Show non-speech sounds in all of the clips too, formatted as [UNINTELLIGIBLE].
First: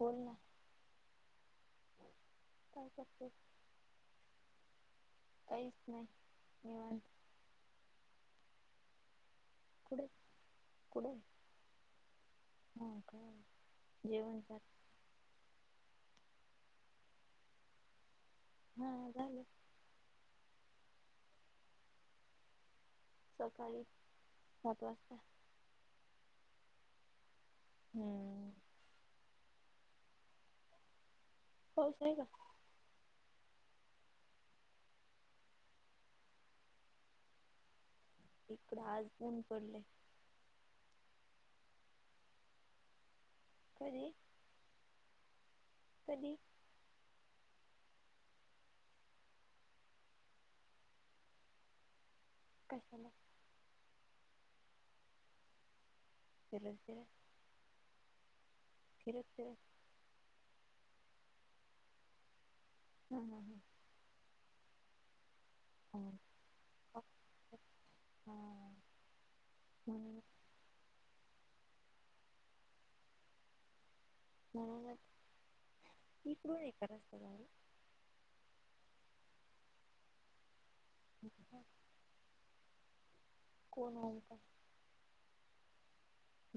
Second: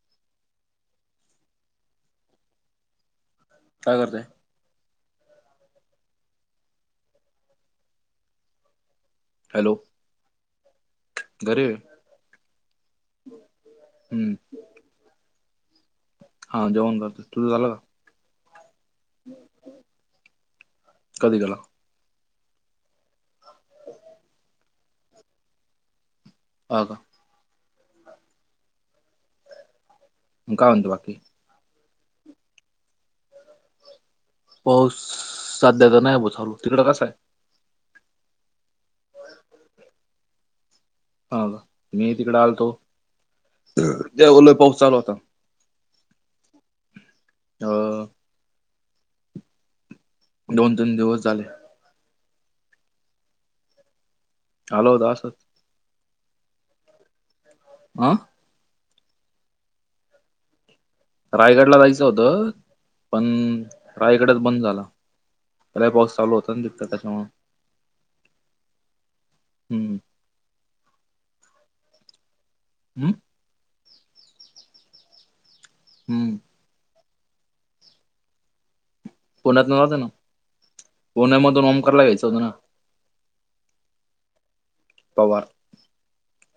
बोल ना. कॉल करते काय करतोय? काहीच नाही निवांत. हॅलो पुढे पुुढे घरी आहे हो का हम्म जेवणचा हा जेवण झालं. तुझं झालं का? हा हा झालं कधी गेला? सकाळी सात वाजता. हो का हम्म मग काय म्हणतो बाकी? पाऊस नाही का? पाऊस सध्या तर नाही बाबा चालू. तिकडं कसा आहे? इकडं आज ऊन पडलंय हो का? मी ही तिकडे आलतो कधी त्यावेळेला पाऊस चालू होता. कधी? हो. दोन तीन दिवस झाले. काय चाललंय? आलो होतो असंच केमिस्ट्रीला आहे. हा? केले होते रायगडला जायचं होतं, हा पण हा रायगडच बंद झालं. त्याला हा बॉस चालू होता ना तिकत हा त्याच्यामुळं हा हम्म. म्हणून हम्म? म्हणून मग, हम्म तिच गोळी आहे का रस्तेदारी पुण्यात न जातं ना पुण्या मधून ओमकारला यायचं होत ना. कोण हो का तवा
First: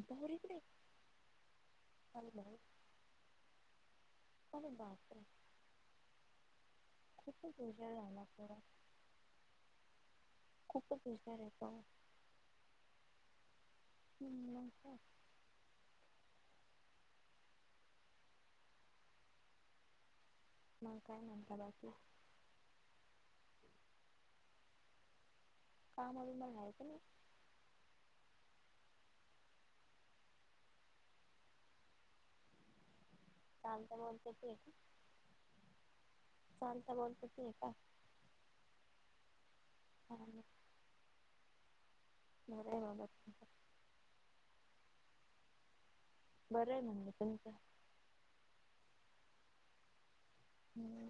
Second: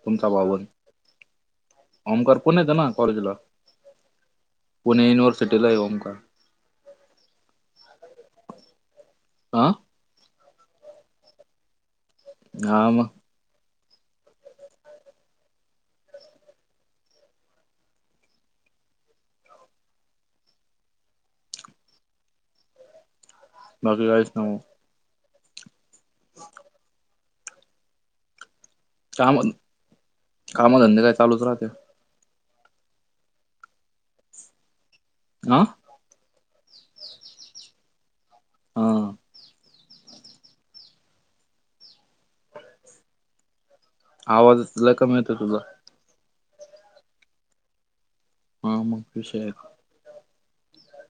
[UNINTELLIGIBLE] भाऊ इकडे अरे ओमकार भाऊ पण यायचा ना कॉलेजला? अरे पुणे बापरे युनिव्हर्सिटीला ये ओंकार. खूपच हुशार झालात परत. हा? खूपच हुशार आहेस सांग. हा मग हम्म मग काय. मग काय म्हणता बाकी? बघणारेस का मग थांब आलो म्हणायचं नई? काम कामधंदे काय चालूच राहते. चालतंय बोलते की नाह चालते बोलते ठीक आहे. हा समजलं बरं आहे बाबा तुझं आवाजच लई कमी येतोय तुझा. बरं आहे म्हंटल तुमचं. हा मग विषय आहे का. [UNINTELLIGIBLE] [INAUDIBLE]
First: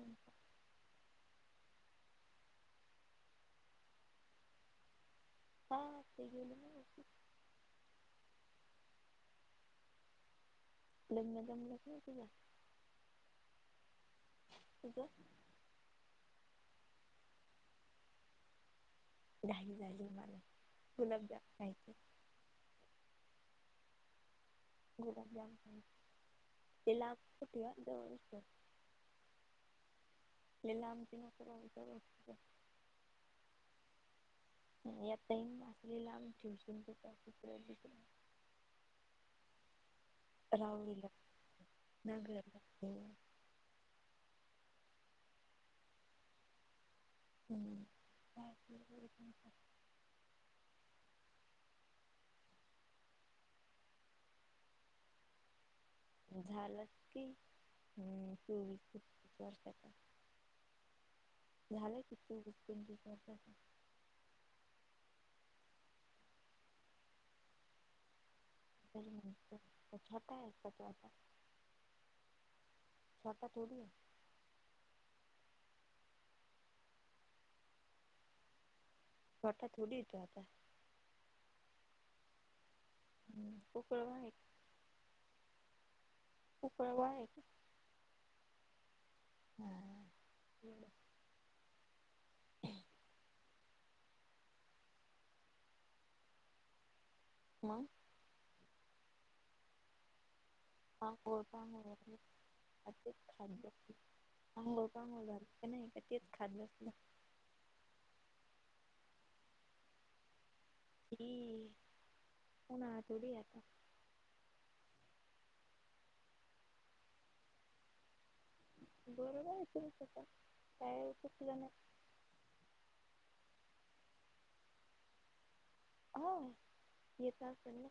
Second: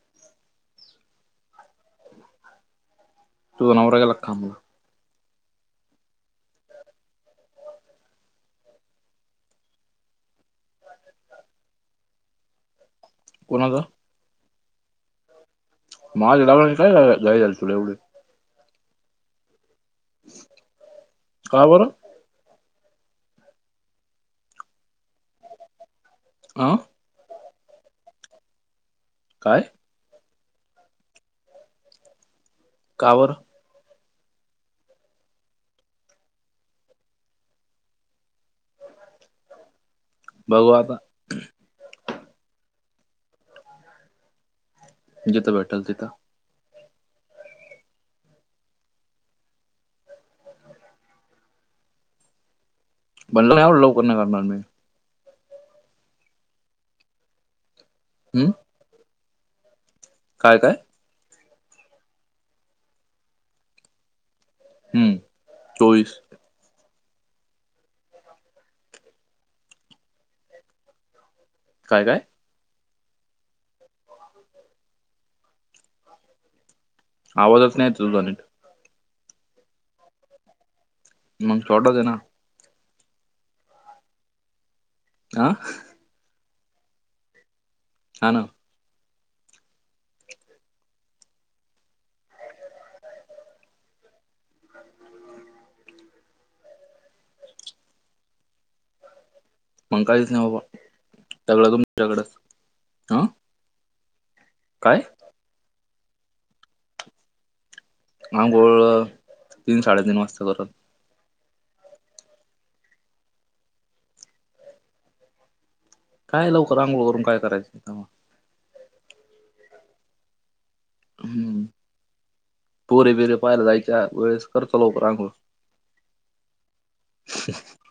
तुझा नवरा गेला का कामावर? ह ते गेले ना. लग्न जमलं का तुझं? कोणाचा तिचं [UNINTELLIGIBLE] एवढं. झाली झाली म्हाला सुलभ जा का बरं? माहिती. गुलाबजाम खाल्लं ह. [UNINTELLIGIBLE] काय? आप लांबचीच वस्त [UNINTELLIGIBLE] का बरं? यातााई असलेला आम्ही ट्युशनत्र बघू राहून आता गेलं ना गेल्यातलं हम्म जिथं भेटेल तिथं. हम्म हम्म हम्म. [UNINTELLIGIBLE] झालं की हम्म च वर्ष काय काय? [UNINTELLIGIBLE] हम्म चोवीस [UNINTELLIGIBLE] काय काय? मठ्ठा थोडी आहे. आवाजच येत नाही तुझा नीट. मठ्ठा थोडी येतो आता मग थोडं देना हम्म उकळवू नये आ? उकळवयाचं. हा ना होय गेलं [INAUDIBLE] मग मग काहीच नाही बाबा. [UNINTELLIGIBLE] का सगळं नाही तुमच्याकडंच. का तेच हा? काय? खात बसले आंघोळ, तीन साडेतीन वाजता करत. की पुन्हा थोडी यायचं काय लवकर अंघोळ करून काय करायचं होतं तवा बरोबर आहे तुमचं. काय हा चुकलं नाही पोरी दिली पाहिला जायच्या, वेळेस करतो लवकर आंघोळ. हो येत असेल ना.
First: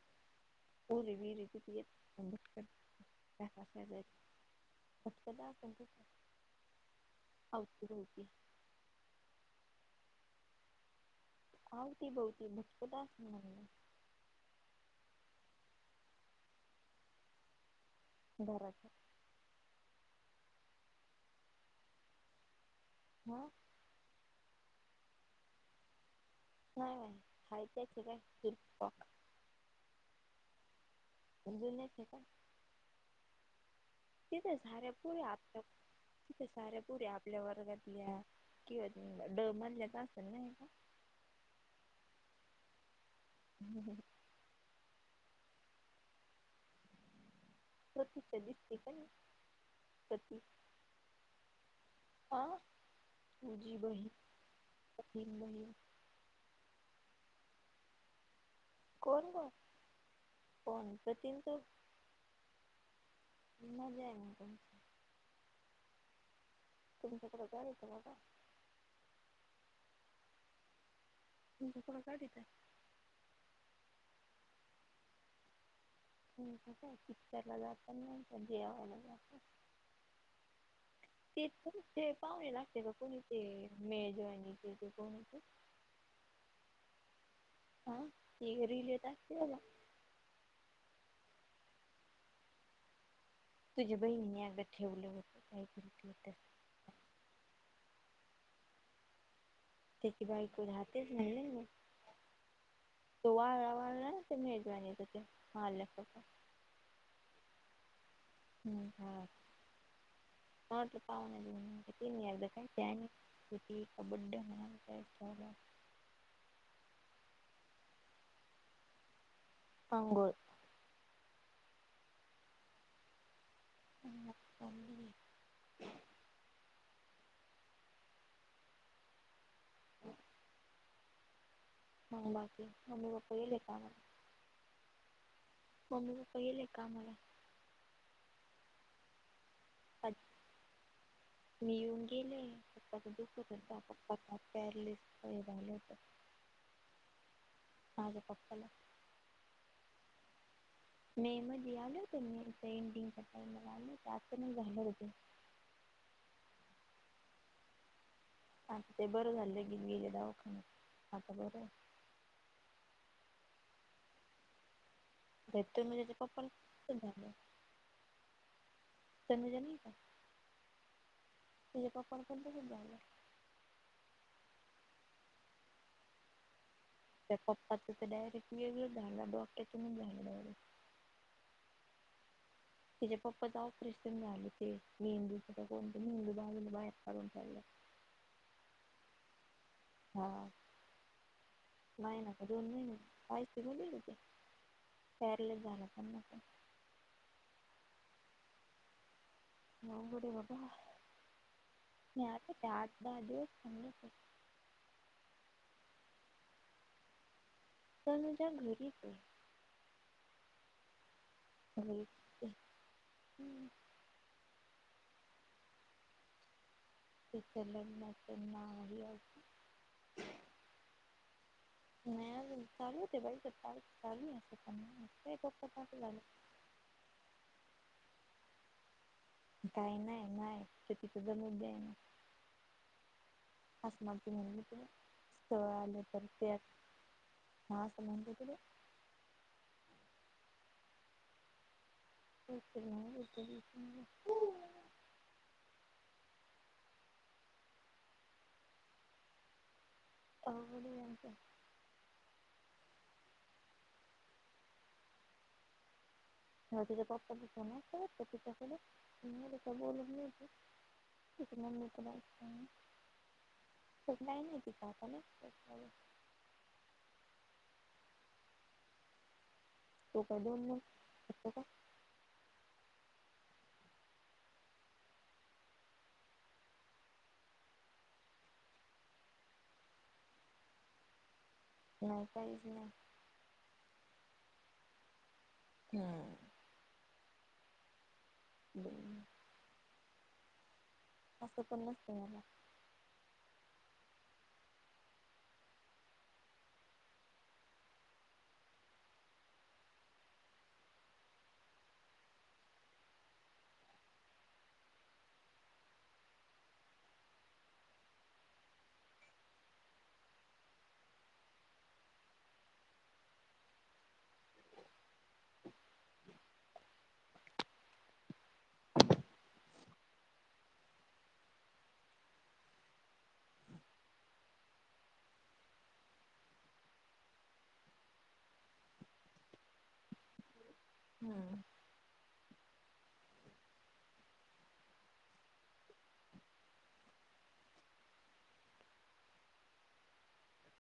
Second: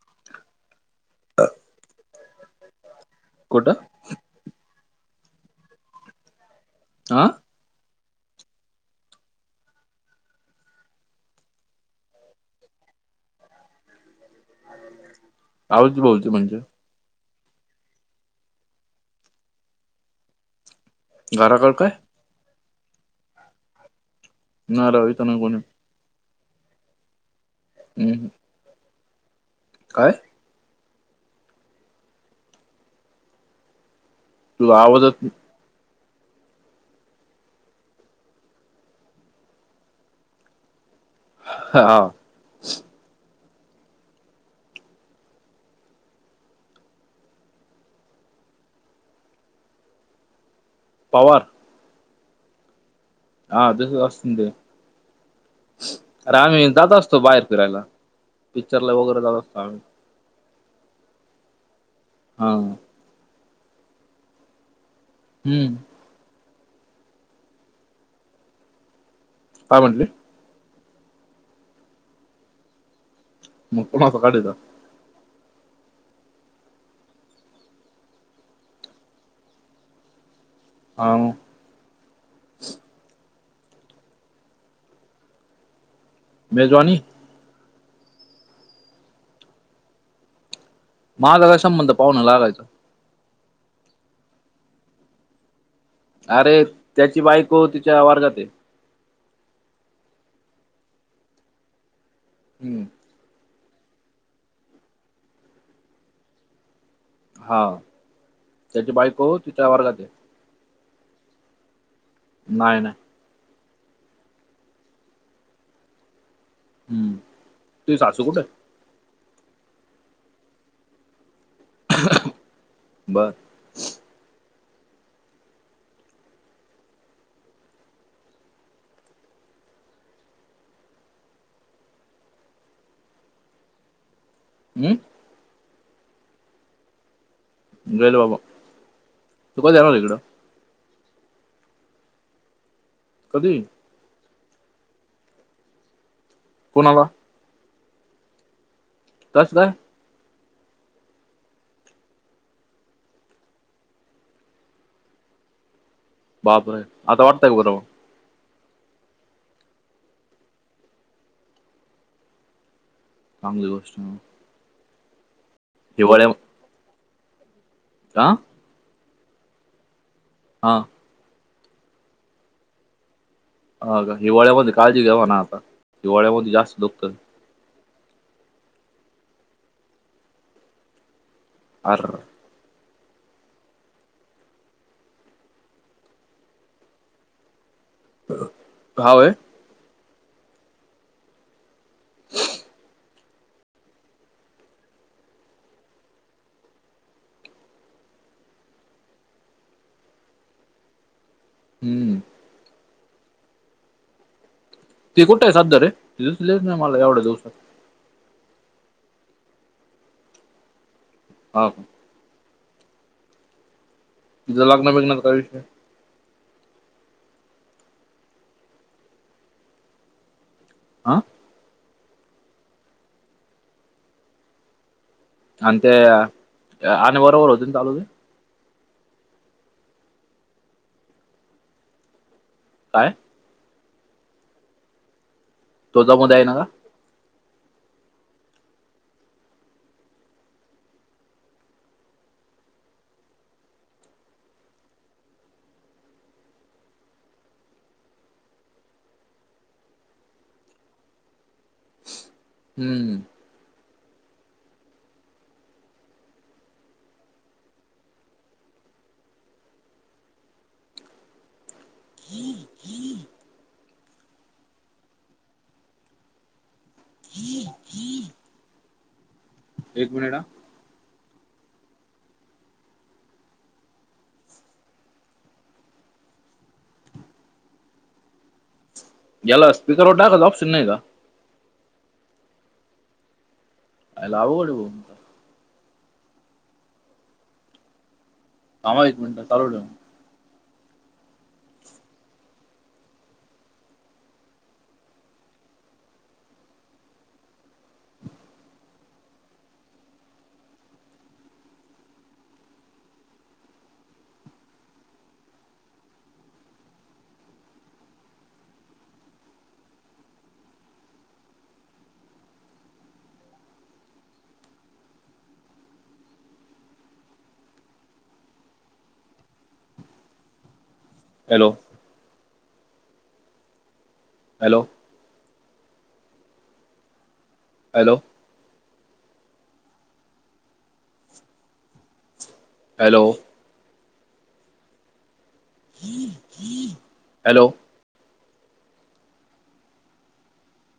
[UNINTELLIGIBLE] कुठं [UNINTELLIGIBLE] आ? अवतीभवती. अवतीभवती भरपूर असणार आहे. आवती भवती म्हणजे. धराच्या. घर जवळ काय. ह ना रवि तर ना कोणी [UNINTELLIGIBLE] नाही नाही हम्म खयचे [UNINTELLIGIBLE] काय. समजून नाहीचे का? किती तुझा जाऱ्या पोरी आवाजात आजचा. तिथे साऱ्या पोरी आपल्या वर्गातल्या किंवा ड मधल्या तर असेन नाही का. हा. ह [UNINTELLIGIBLE] [INAUDIBLE] [INAUDIBLE] पवार. आ हा तुझी तसच बहिण असतं ते तीन बहिण. अरे आम्ही जात असतो बाहेर फिरायला पिक्चरला वगैरे जात असतो आम्ही. कोणप तन तर [UNINTELLIGIBLE] हा. मज आहे म त [UNINTELLIGIBLE] हम्म. तुमच्याकडे जायच मा [UNINTELLIGIBLE] काय म्हंटल. तथोडाठीच [UNINTELLIGIBLE] मग कोणा च काढिता? [UNINTELLIGIBLE] [UNINTELLIGIBLE] पिकच्चरला जात नाही देवाला जात्या. आह ते ते पाहुणे लागते का कोणी ते मेजवानीचे ते कोणीचे [UNINTELLIGIBLE] मेजवानी. हा ते रिल येत असत्या मला. माझा काय संबंध पाहुणा लागायचा. तुझ्या बहीणीनी अगं ठेवलं होत काही अरे त्याची बाईको तिच्या वारगात हे. त्याची बायको राहतेच [UNINTELLIGIBLE] हम्म. तो वाळा वाळा ते मेजवा त ते मारल्यासत. हा. ह त्याची बायको तिच्या वर्गात आहे ह पावना तीन याारख नाही नाही [UNINTELLIGIBLE] ज कबड्डे म्हणालेय [UNINTELLIGIBLE] हम्म तूझी सासू कुठंय? आंघोळ. [UNINTELLIGIBLE] बर मकली [UNINTELLIGIBLE] ह [UNINTELLIGIBLE] ह बाकी मम्मी पप्पा गेले का कामाला? हम्म. मम्मी पप्पा गेले का कामाला? गेल बाबा तू कधी आला इकडं. मी येऊन गेले पकाच दुखत कधी होता पप्पा प्यारलेस हे झालं होत. कोणाला? माझे पप्पाला कसं काय? [INAUDIBLE] मे मध्ये आले होते ना मे जे एंडिंगला आले होते [UNINTELLIGIBLE] बापरे आता वाटतय का बर मग? आता ते बरं झालं घेऊन गेले दवाखान्यात. आता बरं आहे. चांगली गोष्ट भ तु मी त्याच्या कप्पल झालं [UNINTELLIGIBLE] का? ते मिळाली का? हा. तिच्या पप्पाला [UNINTELLIGIBLE] हा का हिवाळ्यामध्ये काळजी घेवा ना आता हिवाळ्यामध्ये जास्त दुखत. त्या पप्पाच डायरेक्ट वेगळ झाडला डॉकट्यात झाडलं [UNINTELLIGIBLE] आरर. त्यािच्या पप्पाचं ऑपरेशन झालं ते मेंदू कोणत मेंदू भाजून बाहेर काढून चाललं [UNINTELLIGIBLE] हावय [UNINTELLIGIBLE] हा महिना का दोन महिने [UNINTELLIGIBLE] मी पण. हो बर बाबा हम्म म आता ते आठ दहा दिवस चांगलं [UNINTELLIGIBLE] ते कुठ जातो रे [UNINTELLIGIBLE] सादरे तेसले नाही मला एवढं जाऊ शतात पण [UNINTELLIGIBLE] घरीच आहे. हा का? हम् [UNINTELLIGIBLE] तुझं लग्न बिघनाच काय विषय? चल मत ना [UNINTELLIGIBLE] आ? नाही ते बाई सता [UNINTELLIGIBLE] आणि ते आणि बरोबर होते ना चालू ते? काही नाही नाही तर तिच जम द्या ना [UNINTELLIGIBLE] काय? आसम म्ह स आलं तो तर जमू द्याय ना त्या का [UNINTELLIGIBLE] हां समून क [UNINTELLIGIBLE] [INAUDIBLE] होब घच [UNINTELLIGIBLE] हम्मम. हा तिच्या पप्पाचा फोन होता वाटत तिच्याकडे बोल [UNINTELLIGIBLE] म नाही नाही त काता ना [UNINTELLIGIBLE] ह ह [UNINTELLIGIBLE] तो काय देऊला का [UNINTELLIGIBLE] याला स्पीकरवर टाकायचं ऑप्शन नाही का? नाही काहीच नाही. अ लावू पड [UNINTELLIGIBLE] हम्म. थांबा एक हम्म मिनिटं चालू ठेवा. असं पण नसतय मला. हॅलो! हॅलो! हॅलो! हम्म हॅलो. हॅलो.